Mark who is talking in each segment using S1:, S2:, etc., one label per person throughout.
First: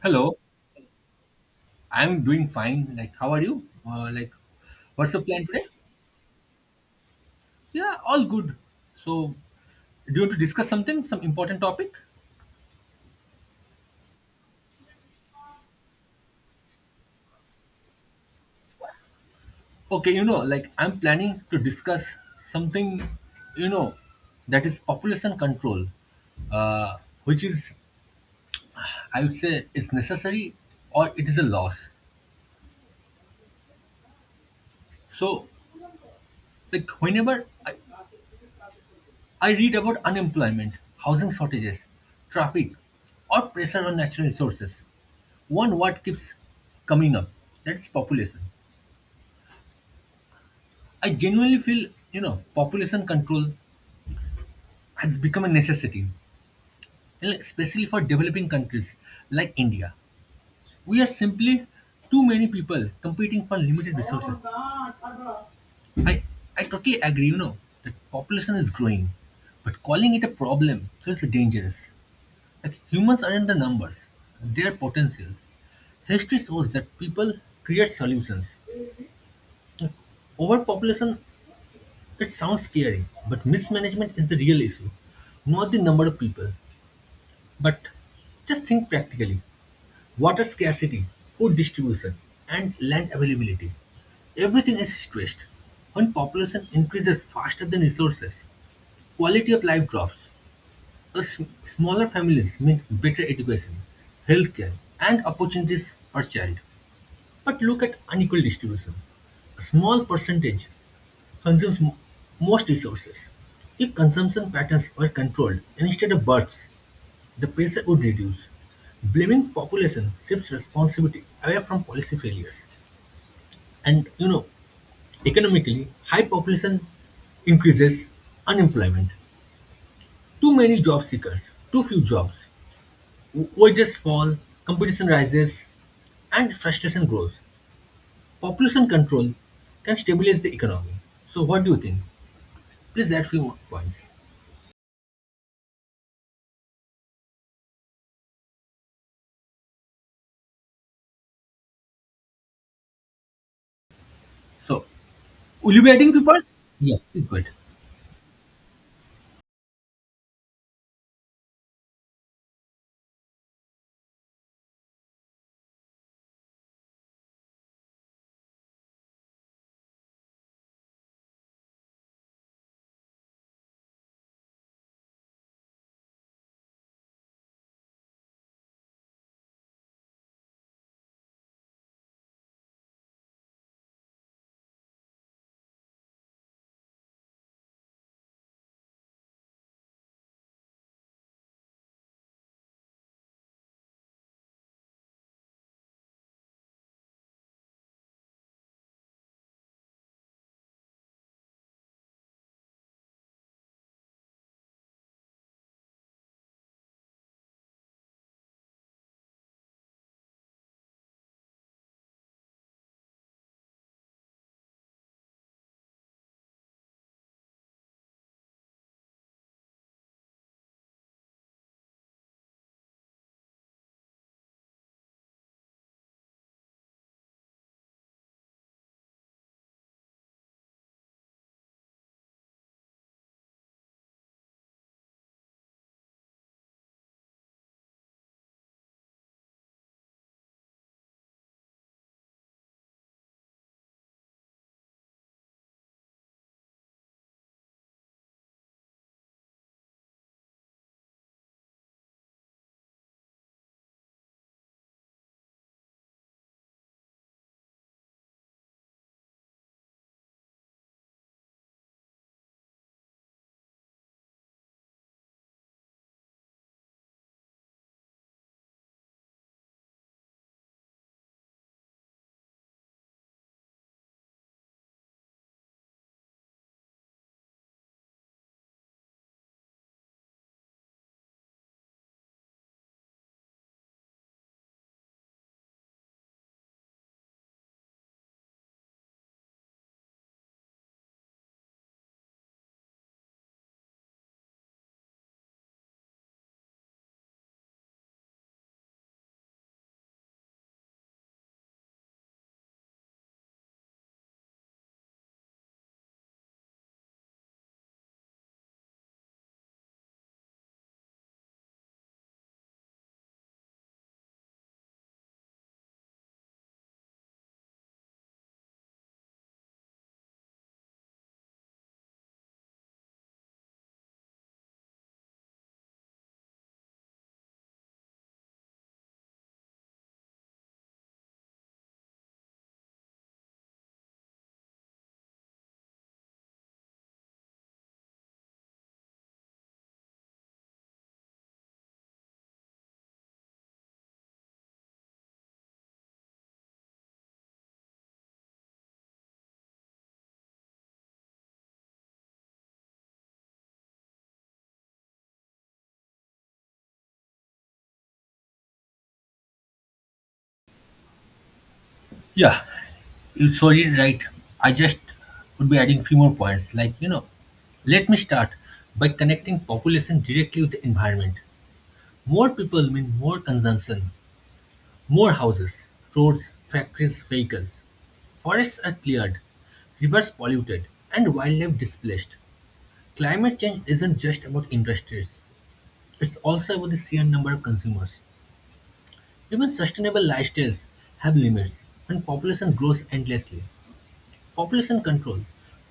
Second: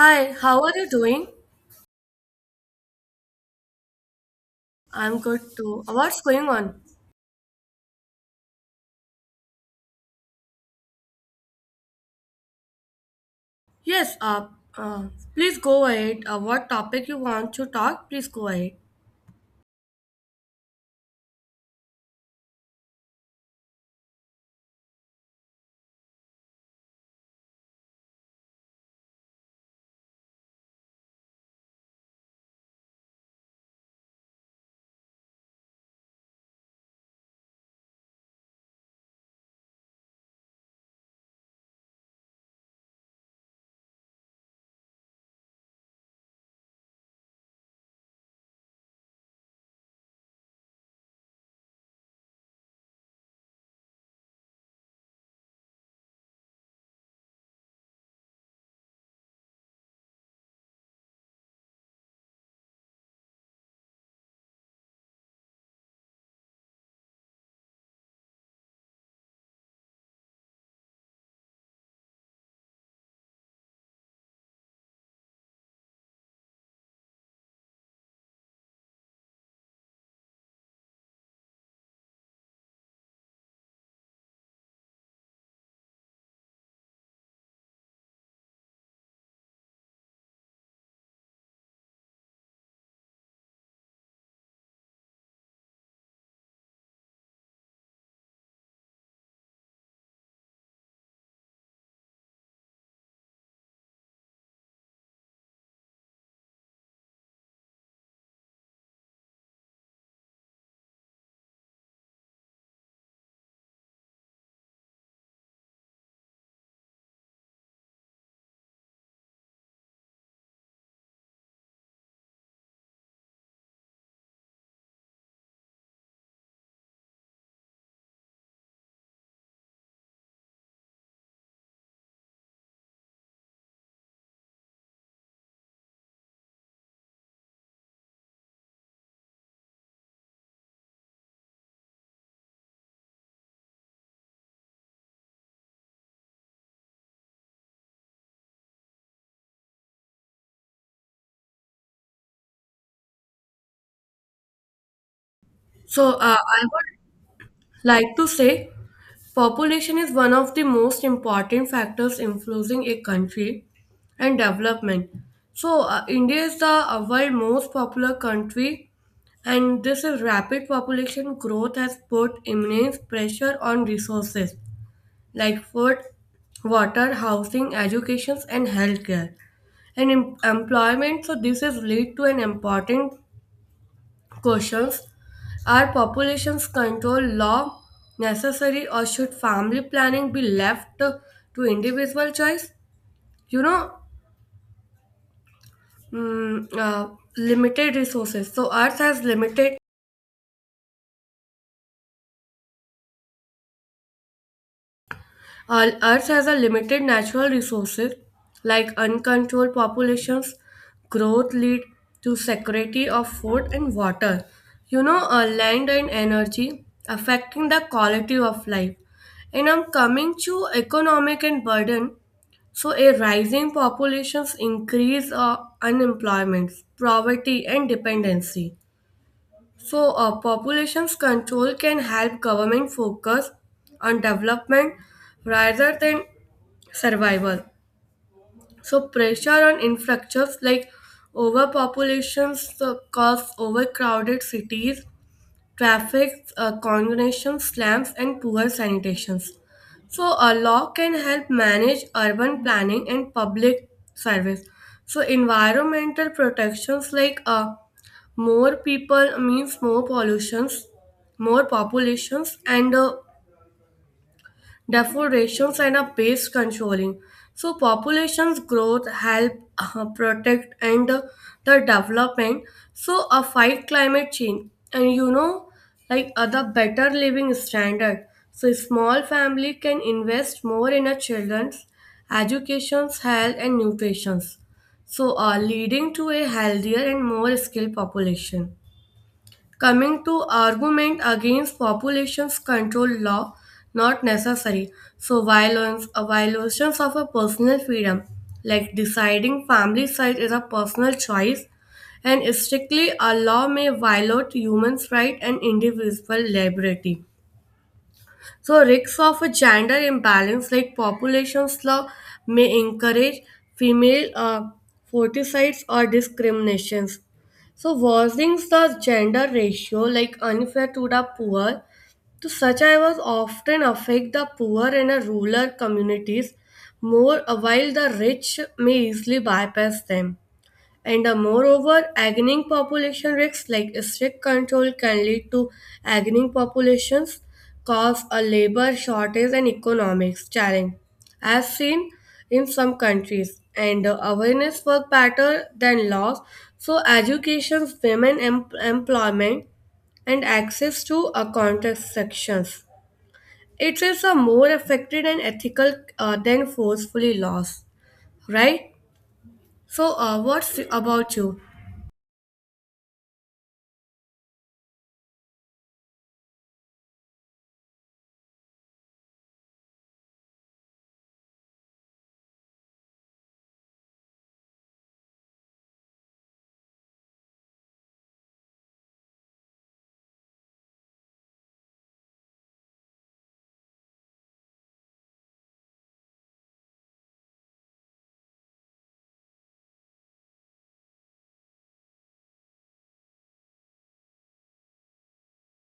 S1: Hi,
S2: Hello,
S1: how are you doing?
S2: I'm doing fine. How are you? Uh, like, what's
S1: I'm
S2: the
S1: good
S2: plan today?
S1: too. What's going on?
S2: Yeah, all good. So, do you want to discuss something, some important topic?
S1: Yes, uh, please go ahead. What topic you want to talk, please go ahead.
S2: Okay, I'm planning to discuss something, you know, that is population control, uh, which is, I would say, is necessary or it is a loss. So, like, whenever I read about unemployment, housing shortages, traffic, or pressure on natural resources. One word keeps coming up, that's population. I genuinely feel, population control has become a necessity, and especially for developing countries like India. We are simply too many people competing for limited resources. I i totally agree, that population is growing, but calling it a problem feels dangerous. Like, humans aren't the numbers, they are potential. History shows that people create solutions. Overpopulation. It sounds scary, but mismanagement is the real issue. Not the number of people, but just think practically. Water scarcity, food distribution, and land availability. Everything is stressed. When population increases faster than resources, quality of life drops. Smaller families mean better education, healthcare, and opportunities per child. But look at unequal distribution. A small percentage consumes most resources. If consumption patterns were controlled instead of births, the pressure would reduce. Blaming population shifts responsibility away from policy failures. And you know, economically, high population increases unemployment. Too many job seekers, too few jobs, wages fall, competition rises, and frustration grows. Population control can stabilize the economy. So, what do you think? Please add few more points. So, will you be adding
S1: So,
S2: people?
S1: I
S2: Yeah,
S1: would
S2: please go.
S1: like to say population is one of the most important factors influencing a country and development. So, India is the world most popular country, and this is rapid population growth has put immense pressure on resources like food, water, housing, education, and healthcare, and employment. So this is lead to an important questions: are populations control law necessary, or should family planning be left to individual choice? You know, mm, uh, Limited resources. So Earth has limited Our Earth has a limited natural resources like uncontrolled populations, growth lead to security of food and water. Land and energy affecting the quality of life. And I'm coming to economic and burden. So a rising populations increase unemployment, poverty and dependency. So, populations control can help government focus on development rather than survival. So, pressure on infrastructures like overpopulations cause overcrowded cities traffic congestion, slums, and poor sanitation. So, a law can help manage urban planning and public service. So, environmental protections like more people means more pollutions, more populations, and deforestation and a pest controlling. So populations growth help protect and the development. So a fight climate change and like other better living standard. So small family can invest more in a children's educations, health and nutritions. So are leading to a healthier and more skilled population. Coming to argument against populations control law, not necessary. So violence, a violations of a personal freedom, like deciding family size is a personal choice, and strictly a law may violate human rights and individual liberty. So risks of a gender imbalance like population slough may encourage female forticides or discriminations. So worsening the gender ratio like unfair to the poor to such was often affect the poor and the rural communities more while the rich may easily bypass them. And moreover, aging population risks like strict control can lead to aging populations, cause a labor shortage and economics challenge, as seen in some countries. And awareness work better than laws. So education, women employment, and access to contraceptions. It is a more effective and ethical than forcefully laws, right? So, what's about you?
S2: Yeah, you saw it right. I just would be adding few more points. Like, you know, let me start by connecting population directly with the environment. More people mean more consumption, more houses, roads, factories, vehicles. Forests are cleared, rivers polluted, and wildlife displaced. Climate change isn't just about industries, it's also about the sheer number of consumers. Even sustainable lifestyles have limits when population grows endlessly. Population control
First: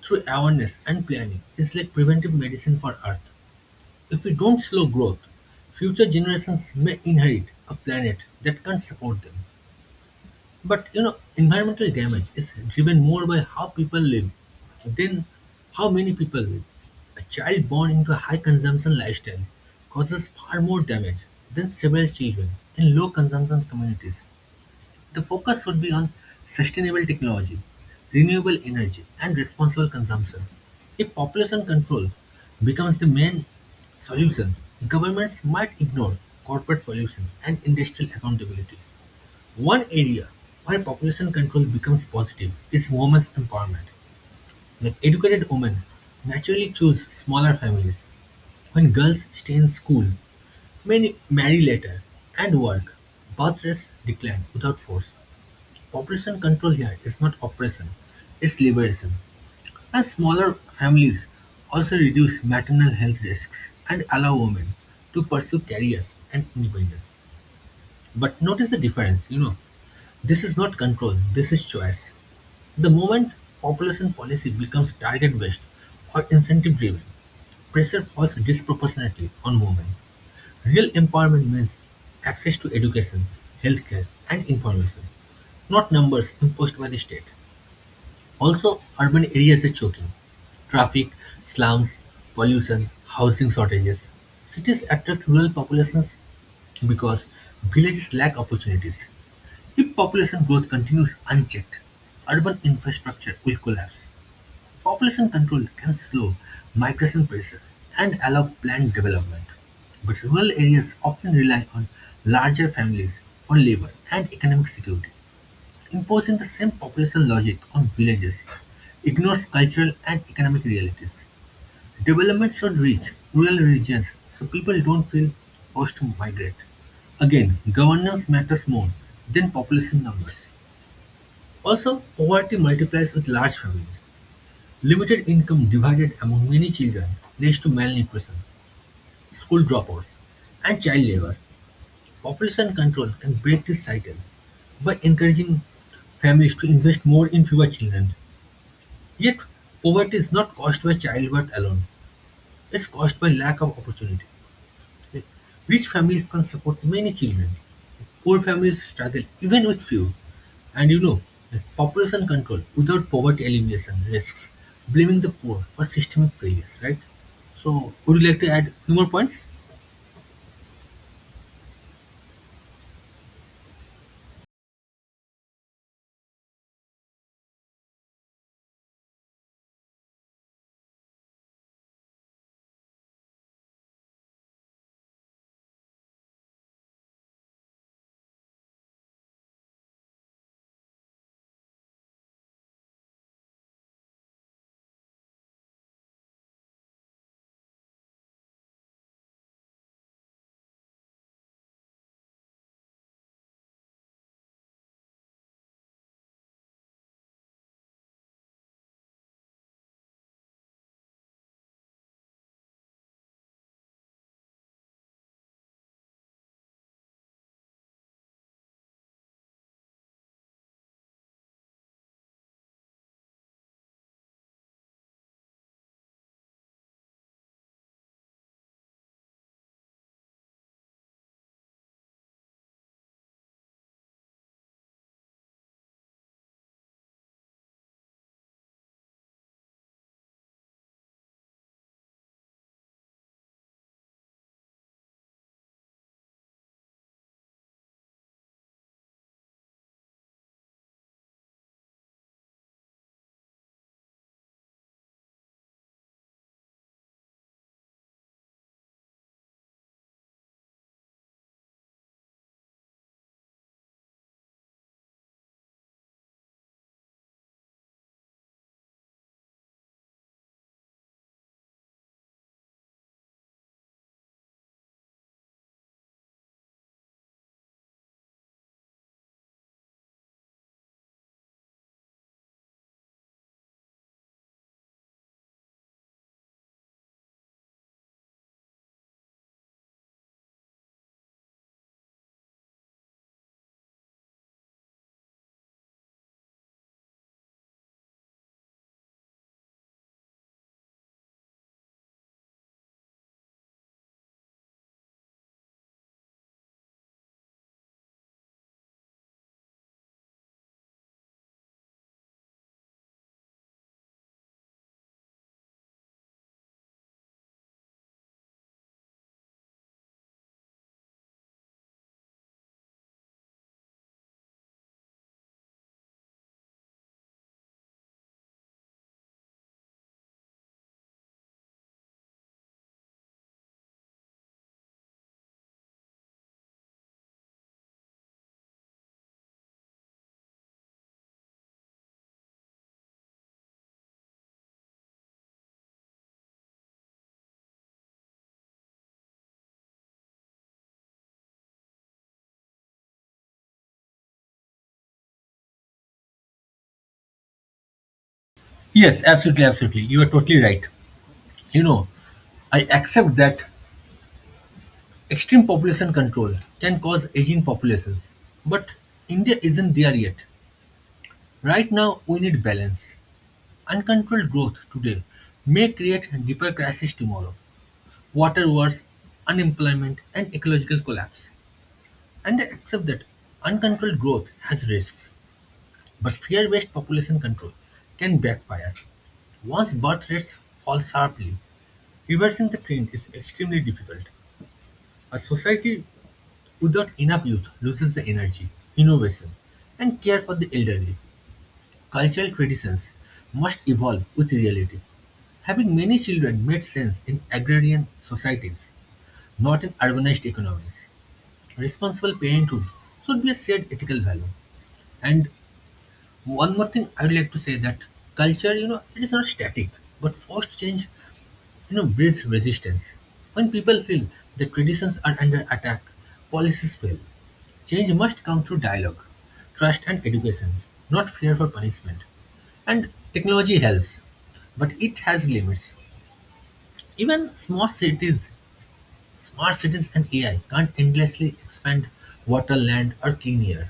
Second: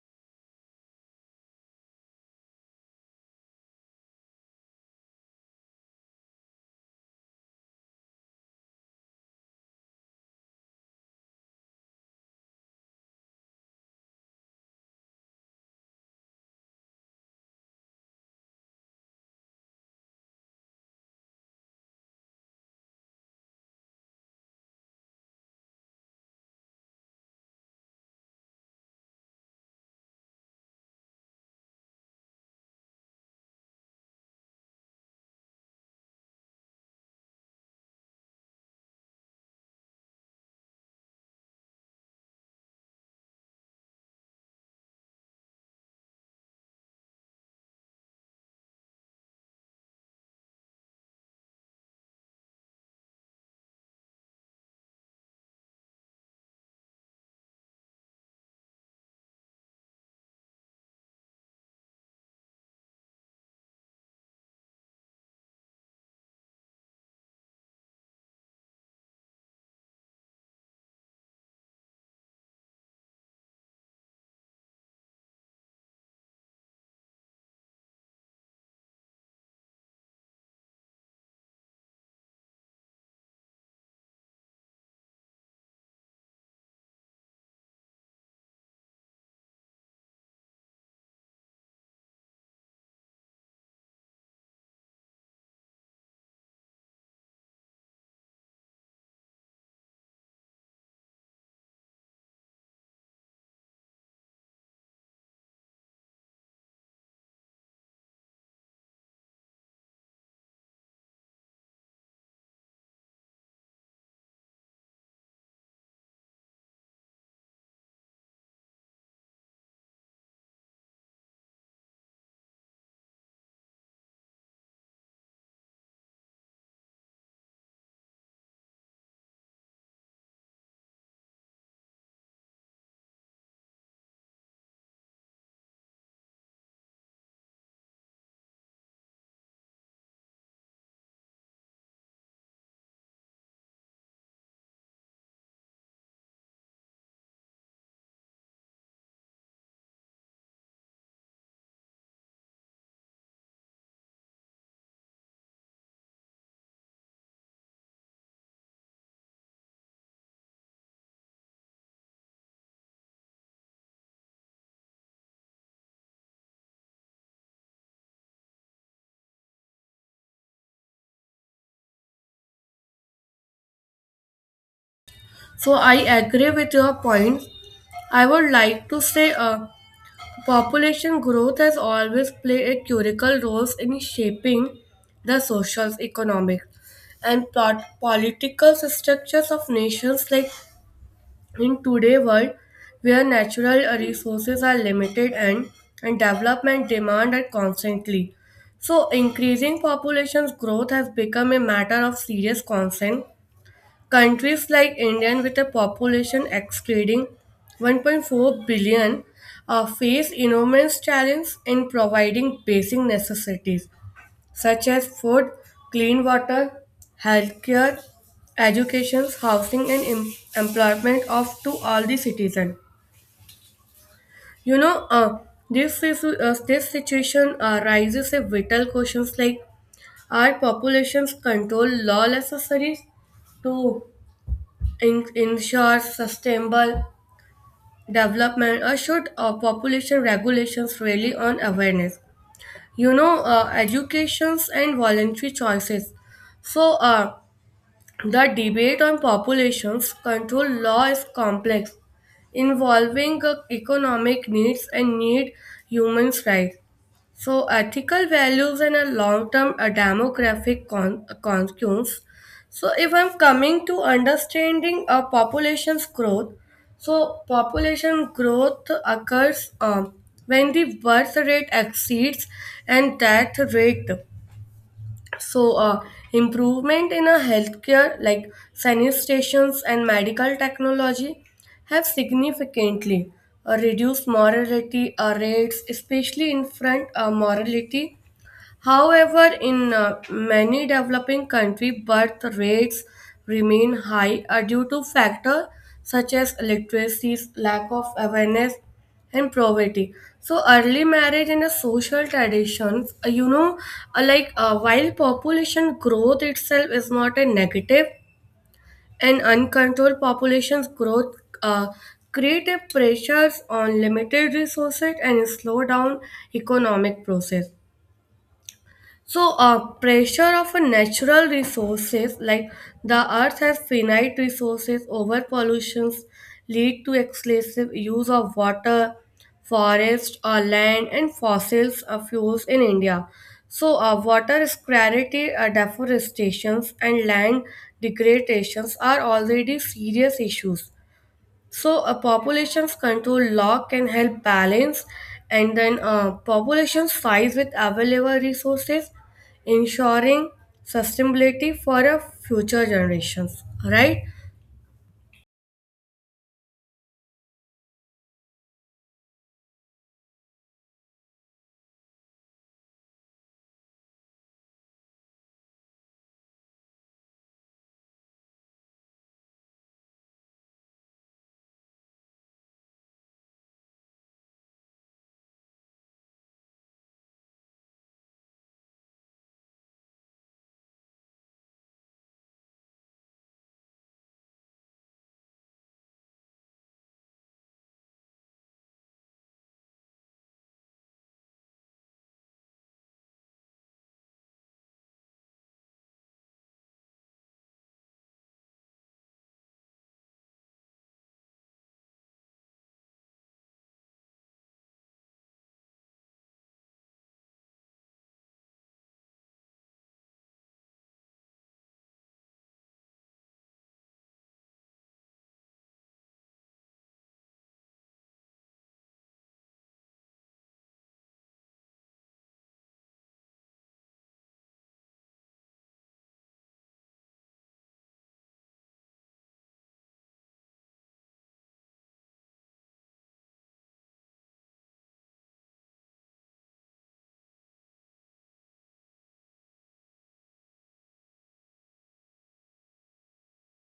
S2: through awareness and planning is like preventive medicine for Earth. If we don't slow growth, future generations may inherit a planet that can't support them. But you know, environmental damage is driven more by how people live than how many people live. A child born into a high consumption lifestyle causes far more damage than several children in low consumption communities. The focus would be on sustainable technology, renewable energy, and responsible consumption. If population control becomes the main solution, governments might ignore corporate pollution and industrial accountability. One area where population control becomes positive is women's empowerment. Like, educated women naturally choose smaller families. When girls stay in school, many marry later and work, birth rates decline without force. Population control here is not oppression, it's liberation. And smaller families also reduce maternal health risks and allow women to pursue careers and independence. But notice the difference, you know, this is not control, this is choice. The moment population policy becomes target based or incentive driven, pressure falls disproportionately on women. Real empowerment means access to education, healthcare, and information, not numbers imposed by the state. Also, urban areas are choking. Traffic, slums, pollution, housing shortages. Cities attract rural populations because villages lack opportunities. If population growth continues unchecked, urban infrastructure will collapse. Population control can slow migration pressure and allow planned development. But rural areas often rely on larger families for labor and economic security. Imposing the same population logic on villages ignores cultural and economic realities. Development should reach rural regions so people don't feel forced to migrate. Again, governance matters more than population numbers. Also, poverty multiplies with large families. Limited income divided among many children leads to malnutrition, school dropouts, and child labor. Population control can break this cycle by encouraging families to invest more in fewer children. Yet, poverty is not caused by childbirth alone. It's caused by lack of opportunity. Rich families can support many children. Poor families struggle even with few. And you know, population control without poverty elimination risks blaming the poor for systemic failures, right? So, would you like to add few more points?
S1: So I agree with your points. I would like to say population growth has always played a critical role in shaping the social, economic, and political structures of nations like in today's world where natural resources are limited and development demand are constantly. So increasing population's growth has become a matter of serious concern. Countries like India, with a population exceeding 1.4 billion, face enormous challenges in providing basic necessities such as food, clean water, healthcare, education, housing, and employment of to all the citizens. You know, uh, this situation arises a vital questions like are populations control law necessary to ensures sustainable development, or should population regulations really on awareness, educations and voluntary choices. So the debate on populations control law is complex, involving economic needs and need human rights, so ethical values and a long-term a demographic concerns. So, if I'm coming to understanding a population's growth, so population growth occurs when the birth rate exceeds and death rate. So improvement in a healthcare like sanitations and medical technology have significantly reduced mortality rates, especially infant mortality. However, in many developing countries, birth rates remain high due to factors such as illiteracy, lack of awareness, and poverty. So, early marriage and the social traditions, like while population growth itself is not a negative, and uncontrolled population's growth uh, create a pressures on limited resources and slow down economic process. So, pressure of a natural resources like the earth has finite resources. Over pollutions lead to excessive use of water, forest, or land, and fossils fuels in India. So, water scarcity, deforestations, and land degradations are already serious issues. So a population's control law can help balance and then population size with available resources, ensuring sustainability for a future generations, right?
S2: Yes, absolutely, absolutely. You are totally right. You know, I accept that extreme population control can cause aging populations, but India isn't there yet. Right now, we need balance. Uncontrolled growth today may create deeper crises tomorrow. Water wars, unemployment, and ecological collapse. And I accept that uncontrolled growth has risks, but fear-based population control can backfire. Once birth rates fall sharply, reversing the trend is extremely difficult. A society without enough youth loses the energy, innovation, and care for the elderly. Cultural traditions must evolve with reality. Having many children made sense in agrarian societies, not in urbanized economies. Responsible parenthood should be a shared ethical value. And one more thing I would like to say that culture, you know, it is not static, but forced change, you know, breeds resistance. When people feel that traditions are under attack, policies fail. Change must come through dialogue, trust, and education, not fear for punishment. And technology helps, but it has limits. Even small cities, smart cities, and AI can't endlessly expand water, land, or clean air.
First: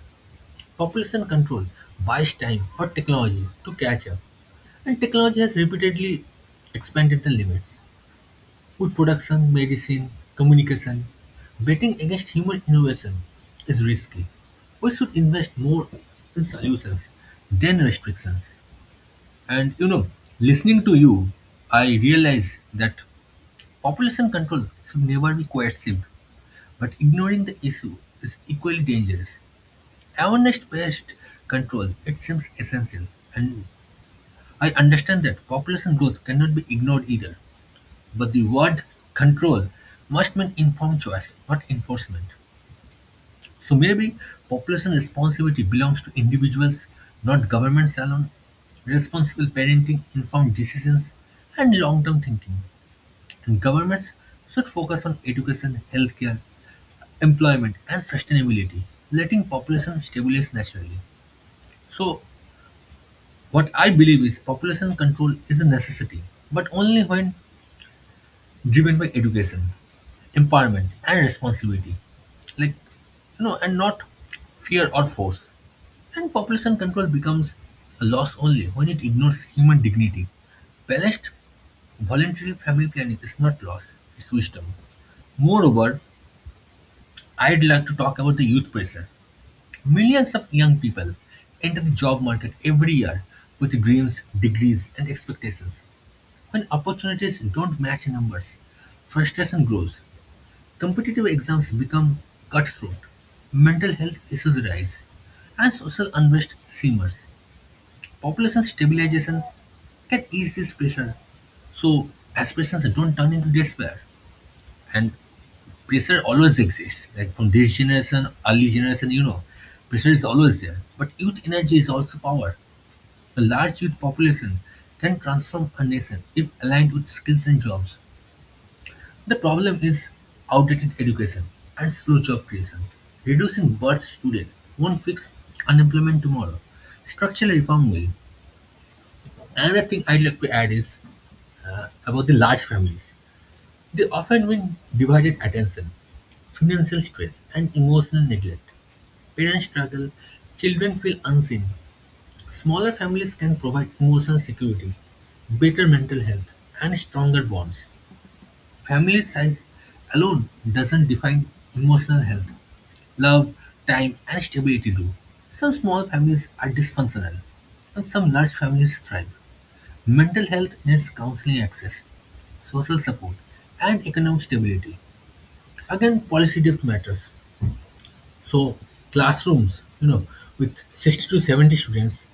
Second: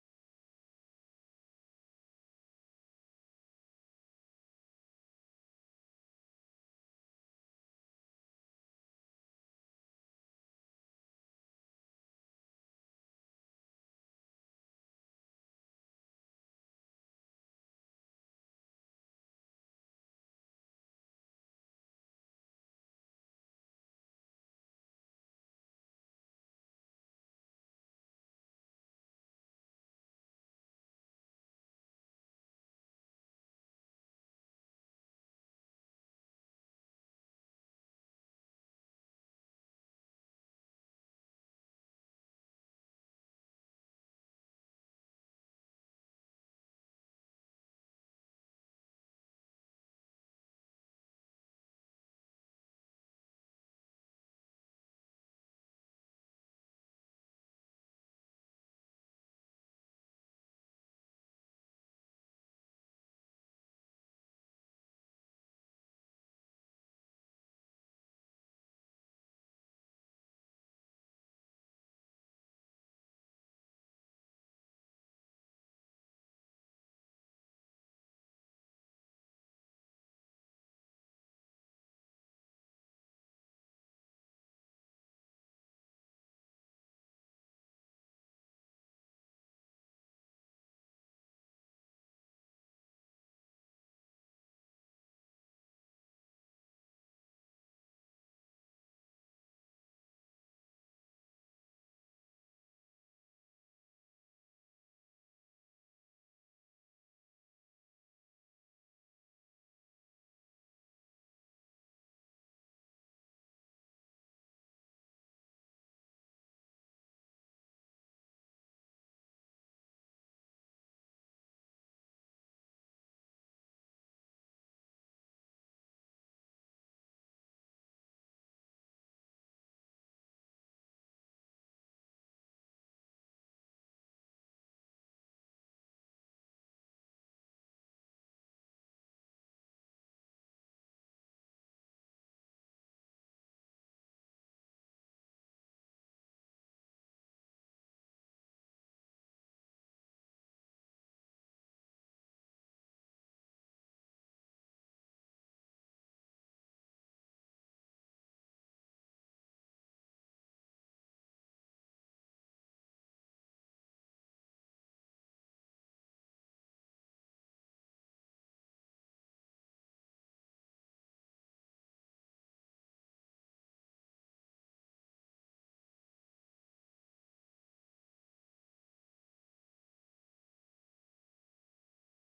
S2: Population control buys time for technology to catch up, and technology has repeatedly expanded the limits. Food production, medicine, communication. Betting against human innovation is risky. We should invest more in solutions than restrictions. And you know, listening to you, I realize that population control should never be coercive, but ignoring the issue is equally dangerous. Awareness-based control, it seems essential. And I understand that population growth cannot be ignored either. But the word control must mean informed choice, not enforcement. So maybe population responsibility belongs to individuals, not governments alone. Responsible parenting, informed decisions, and long term thinking. And governments should focus on education, healthcare, employment, and sustainability, letting population stabilize naturally. So, what I believe is population control is a necessity, but only when driven by education, empowerment and responsibility, like, and not fear or force. And population control becomes a loss only when it ignores human dignity. Balanced voluntary family planning is not loss, it's wisdom. Moreover, I'd like to talk about the youth pressure. Millions of young people enter the job market every year with dreams, degrees and expectations. When opportunities don't match numbers, frustration grows. Competitive exams become cutthroat, mental health issues rise, and social unrest simmers. Population stabilization can ease this pressure so aspirations don't turn into despair. And pressure always exists, like from this generation, early generation, you know, pressure is always there. But youth energy is also power. A large youth population can transform a nation if aligned with skills and jobs. The problem is outdated education and slow job creation. Reducing births today won't fix unemployment tomorrow. Structural reform will. Another thing I'd like to add is, about the large families. They often win divided attention, financial stress, and emotional neglect. Parents struggle, children feel unseen. Smaller families can provide emotional security, better mental health, and stronger bonds. Family size alone doesn't define emotional health. Love, time, and stability do. Some small families are dysfunctional, and some large families thrive. Mental health needs counseling access, social support, and economic stability. Again, policy depth matters. So, classrooms, you know, with 60 to 70 students,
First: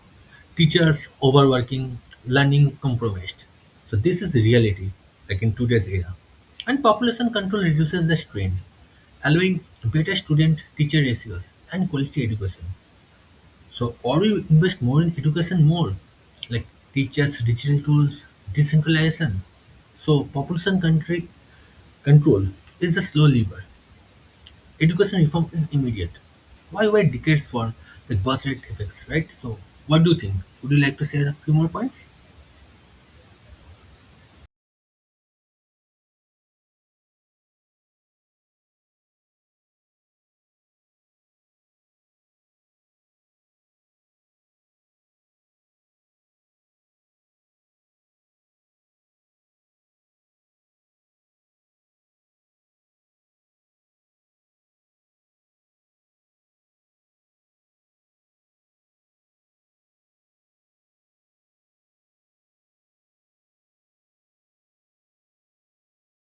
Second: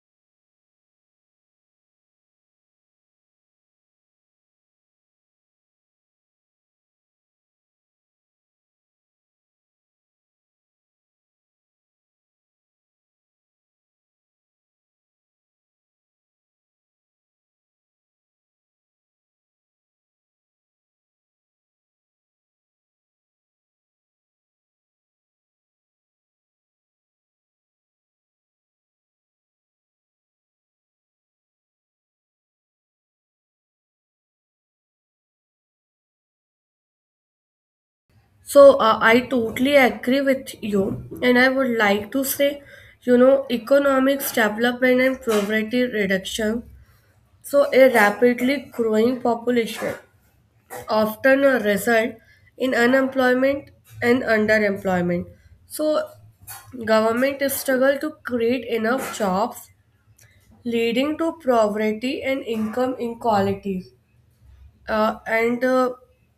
S2: teachers overworking, learning compromised. So this is reality, like in today's era. And population control reduces the strain, allowing better student-teacher ratios and quality education. So, or we invest more in education more, like teachers, digital tools, decentralization. So, population country control is a slow lever. Education reform is immediate. Why wait decades for the birth rate effects, right? So, what do you think? Would you like to share a few more points?
S1: So I totally agree with you, and I would like to say, you know, economics development and poverty reduction. So a rapidly growing population often a result in unemployment and underemployment. So government struggle to create enough jobs leading to poverty and income inequalities, and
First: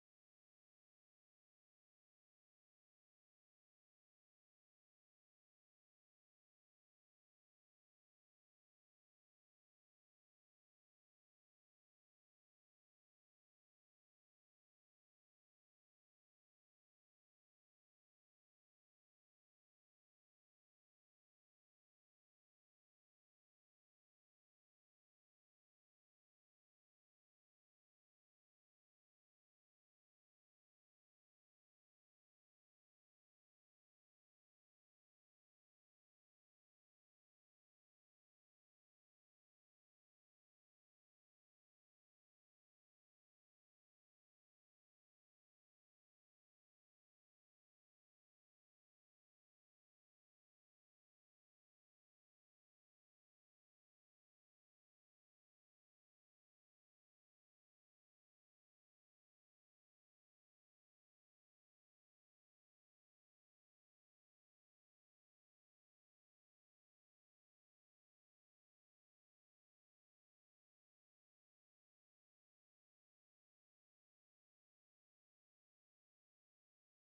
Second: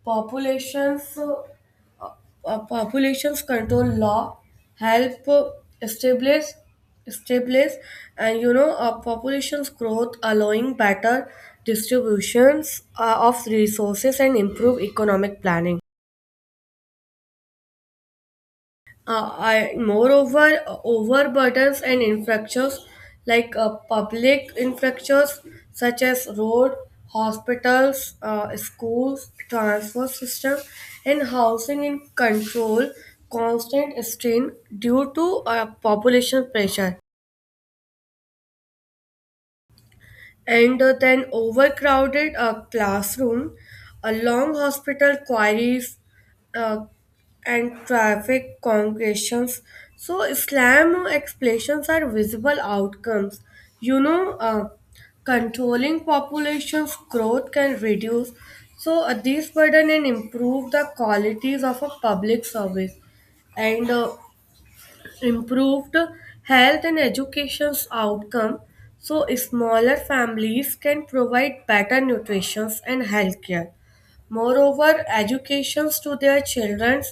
S1: populations uh, populations control law help establish establish and population's growth allowing better distributions of resources and improve economic planning. Moreover, overburdens and infrastructures like public infrastructures such as road, hospitals, schools, transport system, and housing in control constant strain due to population pressure, and then overcrowded classroom, a long hospital queries, uh, and traffic congregations. So Islam explanations are visible outcomes. You know, uh, Controlling population's growth can reduce these burden and improve the qualities of a public service, and improved health and education's outcome. So smaller families can provide better nutrition and health care, moreover educations to their children.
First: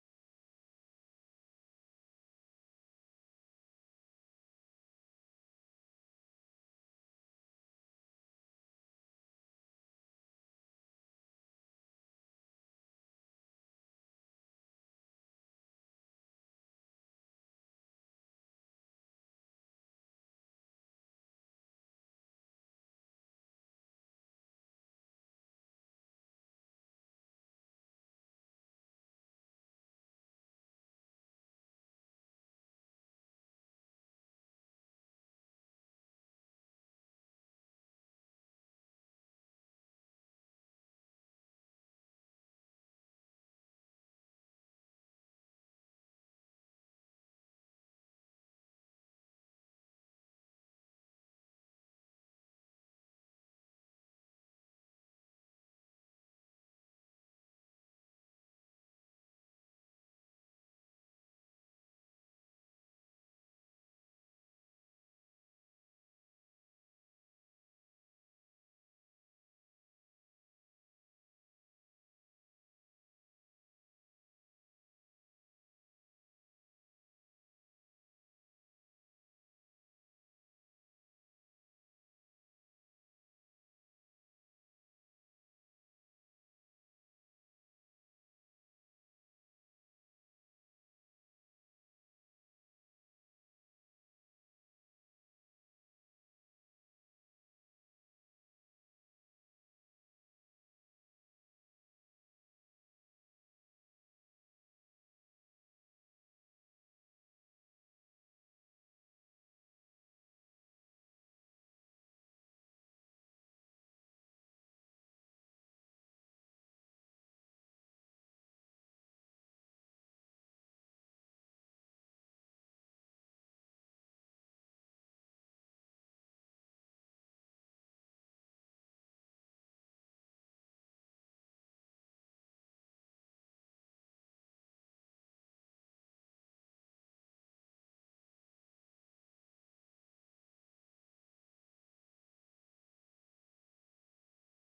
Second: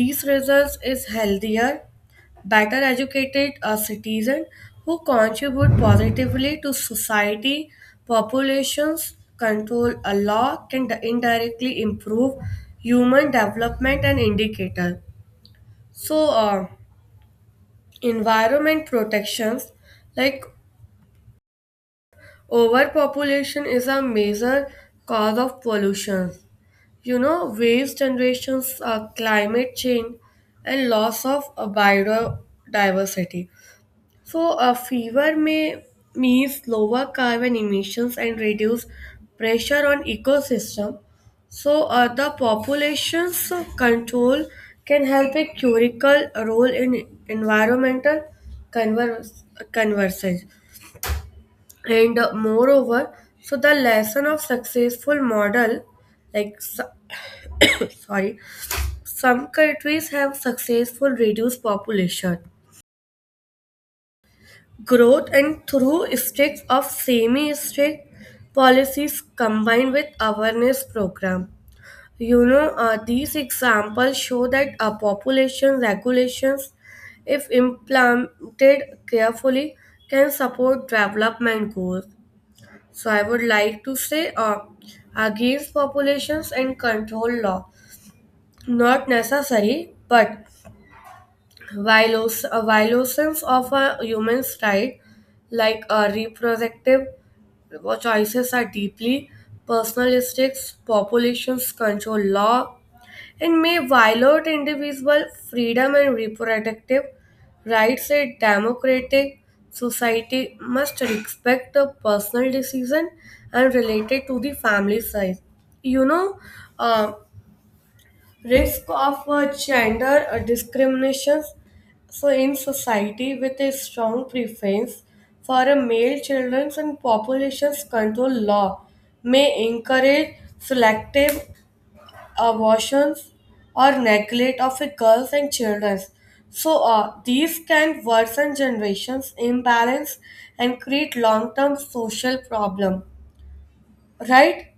S1: These results is healthier, better educated a citizen who contribute positively to society. Populations control a law can indirectly improve human development and indicator. So environment protections like overpopulation is a major cause of pollution, waste generations, climate change and loss of biodiversity. So, a fever may means lower carbon emissions and reduce pressure on ecosystem. So, the population's control can help a critical role in environmental converse, conversions. And moreover, so the lesson of successful model, like sorry, some countries have successful reduced population growth and through sticks of semi-strict policies combined with awareness program. These examples show that population regulations, if implemented carefully, can support development goals. So I would like to say against populations and control law, not necessary, but violations of a human's right, like a reproductive, because choices are deeply personalistic, populations control law, and may violate individual freedom and reproductive rights. A democratic society must respect the personal decision and related to the family size. You know, uh, Risk of gender discriminations. So, in society with a strong preference for a male children and populations control law may encourage selective abortions or neglect of a girls and children. So, these can worsen generations imbalance and create long-term social problem, right?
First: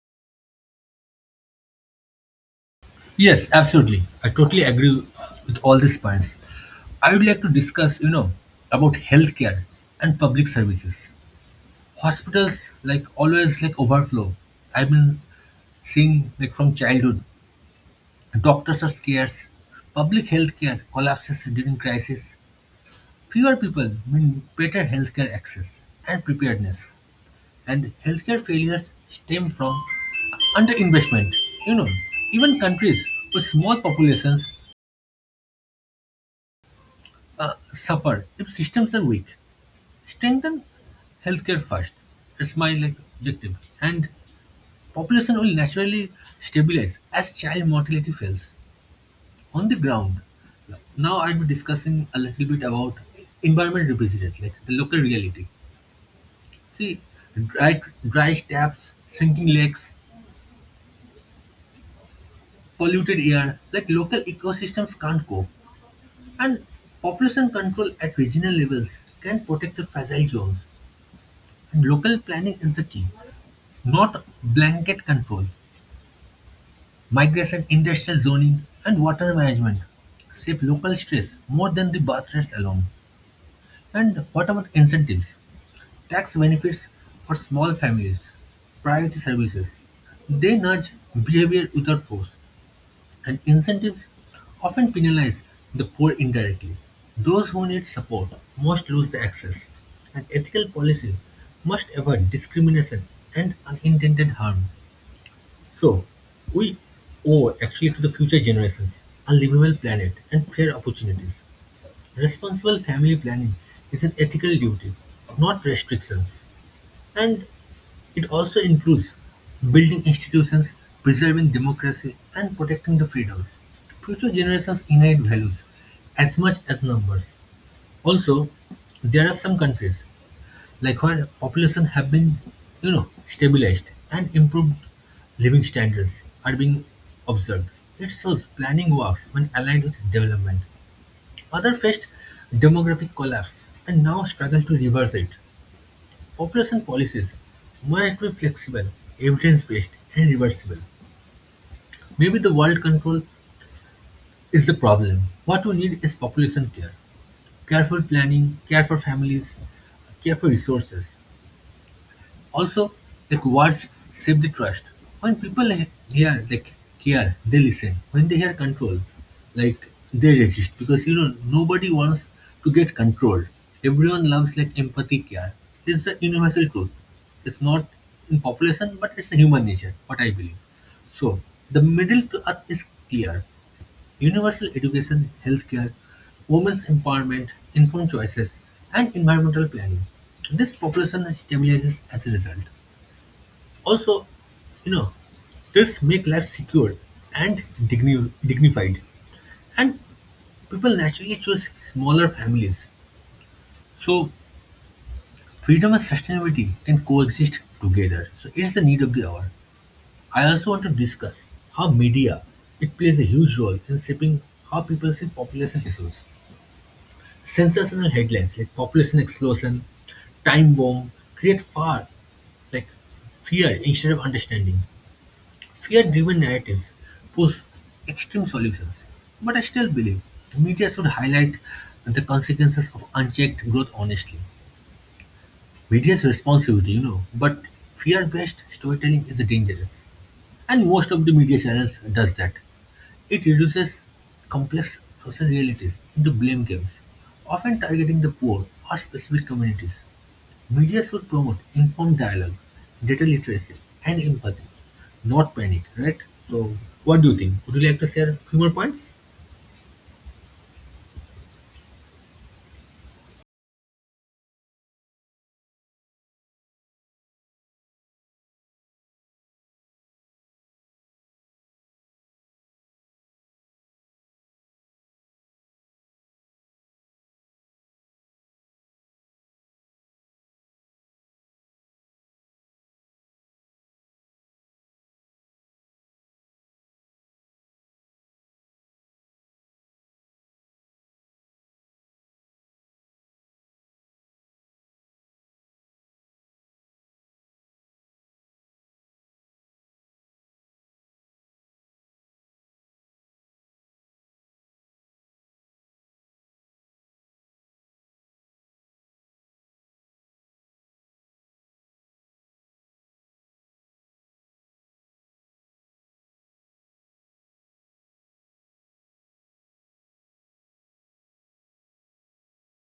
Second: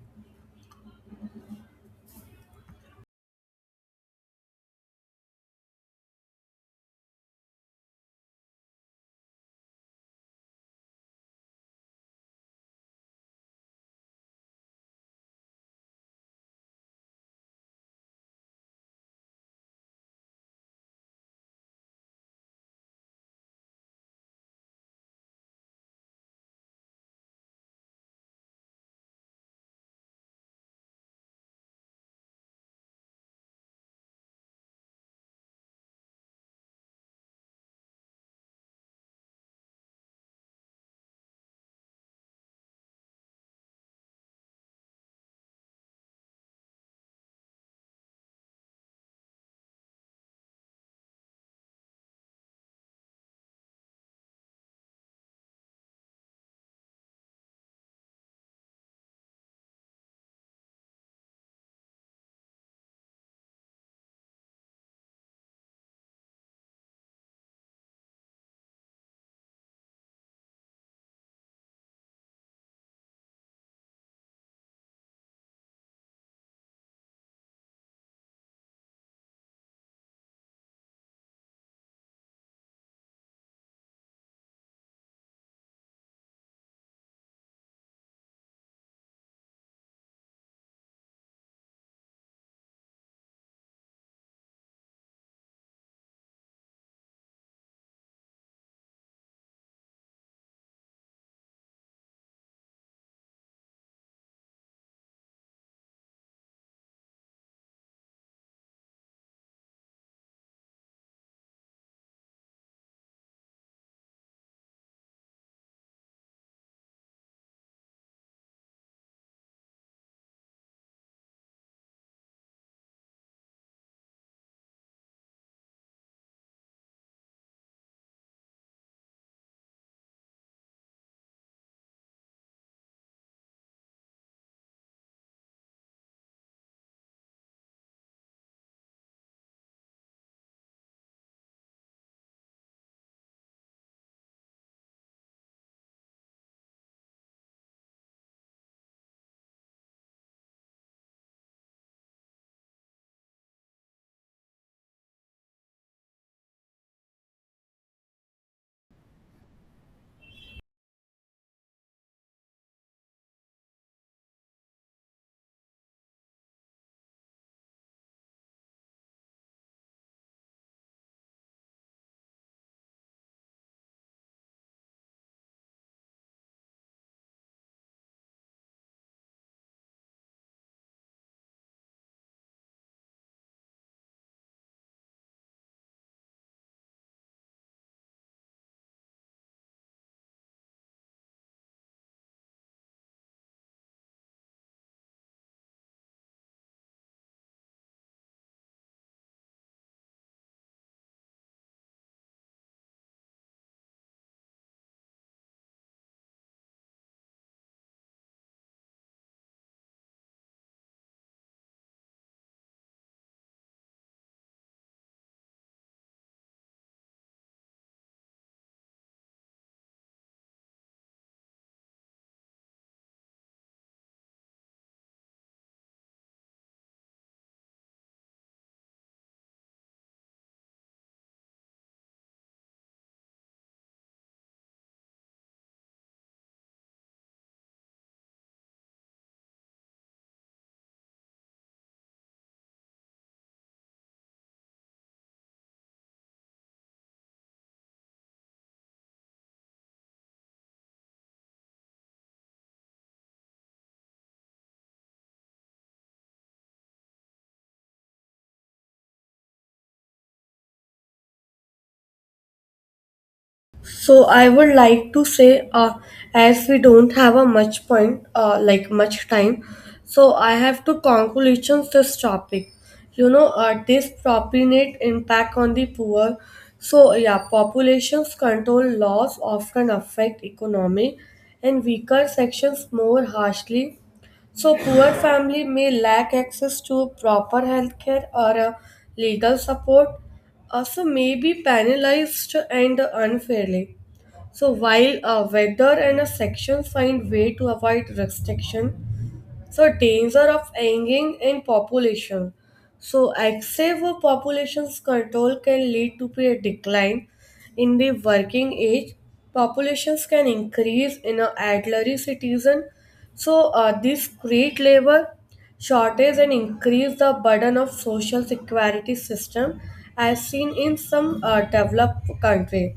S2: Yes, absolutely. I totally agree with all these points. I would like to discuss, you know, about healthcare and public services. Hospitals like always like overflow. I've been seeing like from childhood, doctors are scarce. Public healthcare collapses during crisis. Fewer people mean better healthcare access and preparedness. And healthcare failures stem from underinvestment. You know, even countries with small populations suffer if systems are weak. Strengthen healthcare first. It's my like objective. And population will naturally stabilize as child mortality falls. On the ground, now I'll be discussing a little bit about environment represented, like the local reality. See, dry, dry taps, sinking lakes, polluted air, like local ecosystems can't cope. And population control at regional levels can protect the fragile zones. And local planning is the key. Not blanket control, migration, industrial zoning, and water management save local stress more than the birth rates alone. And what about incentives? Tax benefits for small families, priority services. They nudge behavior without force, and incentives often penalize the poor indirectly. Those who need support must lose the access, and ethical policy must avoid discrimination and unintended harm. So, we owe actually to the future generations a livable planet and fair opportunities. Responsible family planning is an ethical duty, not restrictions. And it also includes building institutions, preserving democracy, and protecting the freedoms. Future generations inherit values as much as numbers. Also, there are some countries likewise, population have been, stabilized and improved living standards are being observed. It shows planning works when aligned with development. Other faced demographic collapse and now struggle to reverse it. Population policies must be flexible, evidence-based, and reversible. Maybe the world control is the problem. What we need is population care, careful planning, care for families, care for resources. Also, like words save the trust. When people hear like care, they listen. When they hear control, like they resist because you know nobody wants to get controlled. Everyone loves like empathy care. It's the universal truth. It's not in population, but it's a human nature. What I believe. So the middle path is clear. Universal education, healthcare, women's empowerment, informed choices, and environmental planning. This population stabilizes as a result. Also, you know, this make life secure and dignified, and people naturally choose smaller families. So, freedom and sustainability can coexist together. So, it's the need of the hour. I also want to discuss how media it plays a huge role in shaping how people see population issues. Sensational headlines like population explosion, time bomb create far like fear instead of understanding. Fear-driven narratives push extreme solutions, but I still believe media should highlight the consequences of unchecked growth honestly. Media's responsibility, you know, but fear-based storytelling is dangerous. And most of the media channels does that. It reduces complex social realities into blame games, often targeting the poor or specific communities. Media should promote informed dialogue, data literacy, and empathy, not panic, right? So, what do you think? Would you like to share few more points?
S1: So I would like to say, as we don't have a much point, like much time, so I have to conclusions this topic. This propinate impact on the poor. So, yeah, populations control laws often affect economy and weaker sections more harshly. So poor family may lack access to proper healthcare or legal support, also may be penalized and unfairly. So while a vector and a section find way to avoid restriction, so danger of hanging in population. So excessive population's control can lead to a decline in the working age. Populations can increase in a elderly citizen. So this create labor shortage and increase the burden of social security system, as seen in some developed country.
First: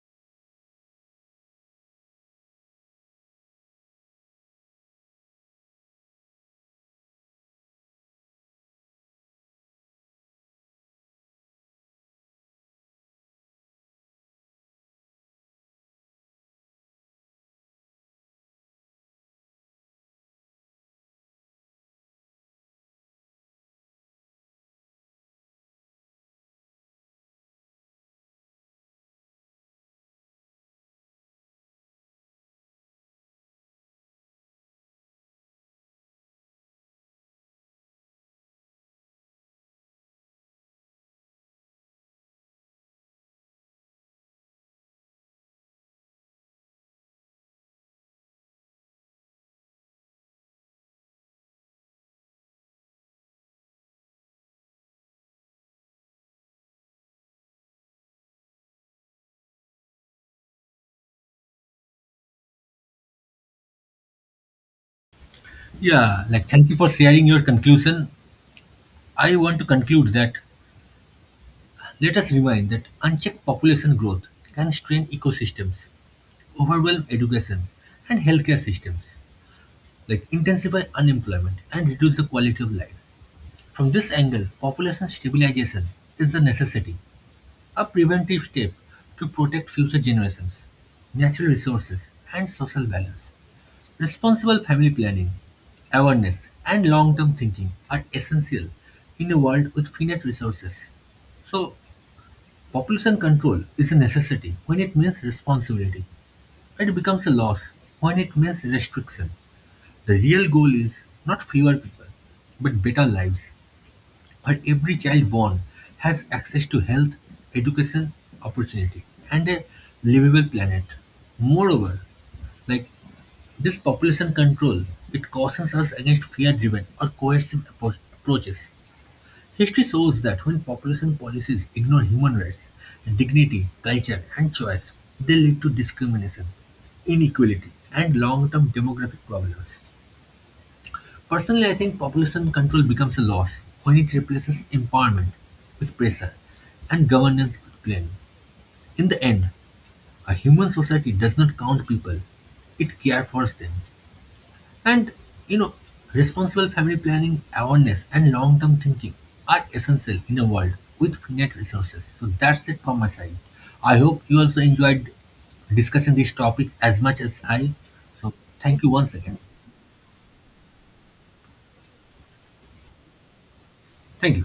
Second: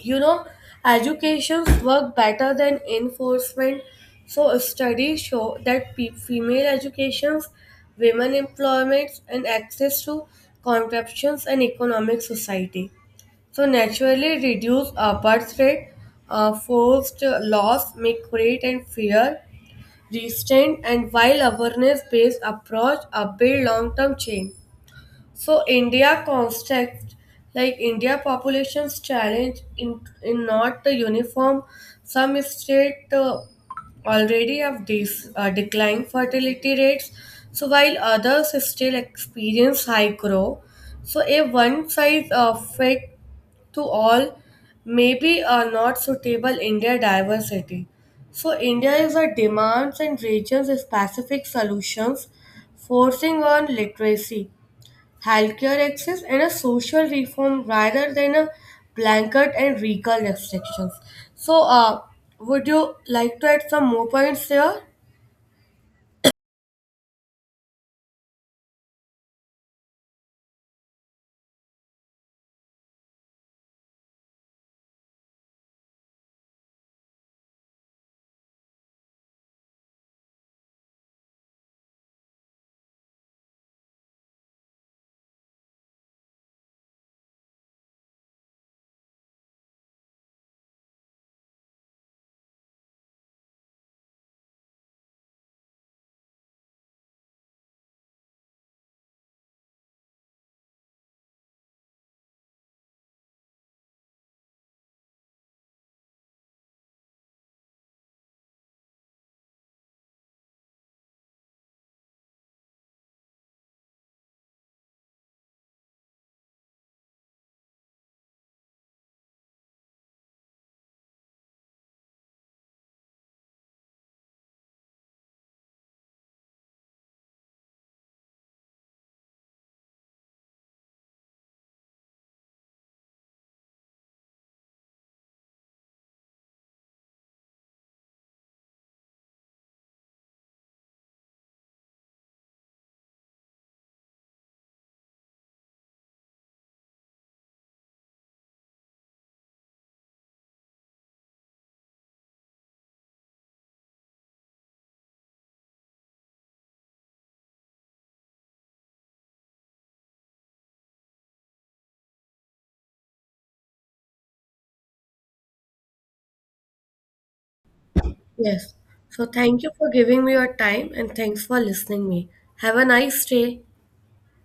S1: You know educations work better than enforcement. So studies show that female educations, women employments and access to contraceptions and economic society, so naturally reduce birth rate. Forced loss may create and fear restraint, and while awareness based approach build long term change. So India context, like India population's challenge in not the uniform, some state already have these declined fertility rates. So while others still experience high growth, so a one size fit to all may be not suitable India diversity. So India is a demands and regions specific solutions, forcing on literacy, healthcare access and a social reform rather than a blanket and recall restrictions. So, would you like to add some more points here?
S2: Yeah, like thank you for sharing your conclusion. I want to conclude that let us remind that unchecked population growth can strain ecosystems, overwhelm education and healthcare systems, like intensify unemployment and reduce the quality of life. From this angle, population stabilization is a necessity, a preventive step to protect future generations, natural resources, and social balance. Responsible family planning, awareness, and long term thinking are essential in a world with finite resources. So, population control is a necessity when it means responsibility. It becomes a loss when it means restriction. The real goal is not fewer people, but better lives where every child born has access to health, education, opportunity, and a livable planet. Moreover, like this population control, it cautions us against fear-driven or coercive approaches. History shows that when population policies ignore human rights, dignity, culture, and choice, they lead to discrimination, inequality, and long-term demographic problems. Personally, I think population control becomes a loss when it replaces empowerment with pressure and governance with blame. In the end, a human society does not count people, it cares for them. And, you know, responsible family planning, awareness, and long term thinking are essential in a world with finite resources. So that's it from my side. I hope you also enjoyed discussing this topic as much as I. So
S1: Yes.
S2: thank you once
S1: So,
S2: again.
S1: thank you for giving me your time and thanks for listening me. Have a nice day.
S2: Thank you.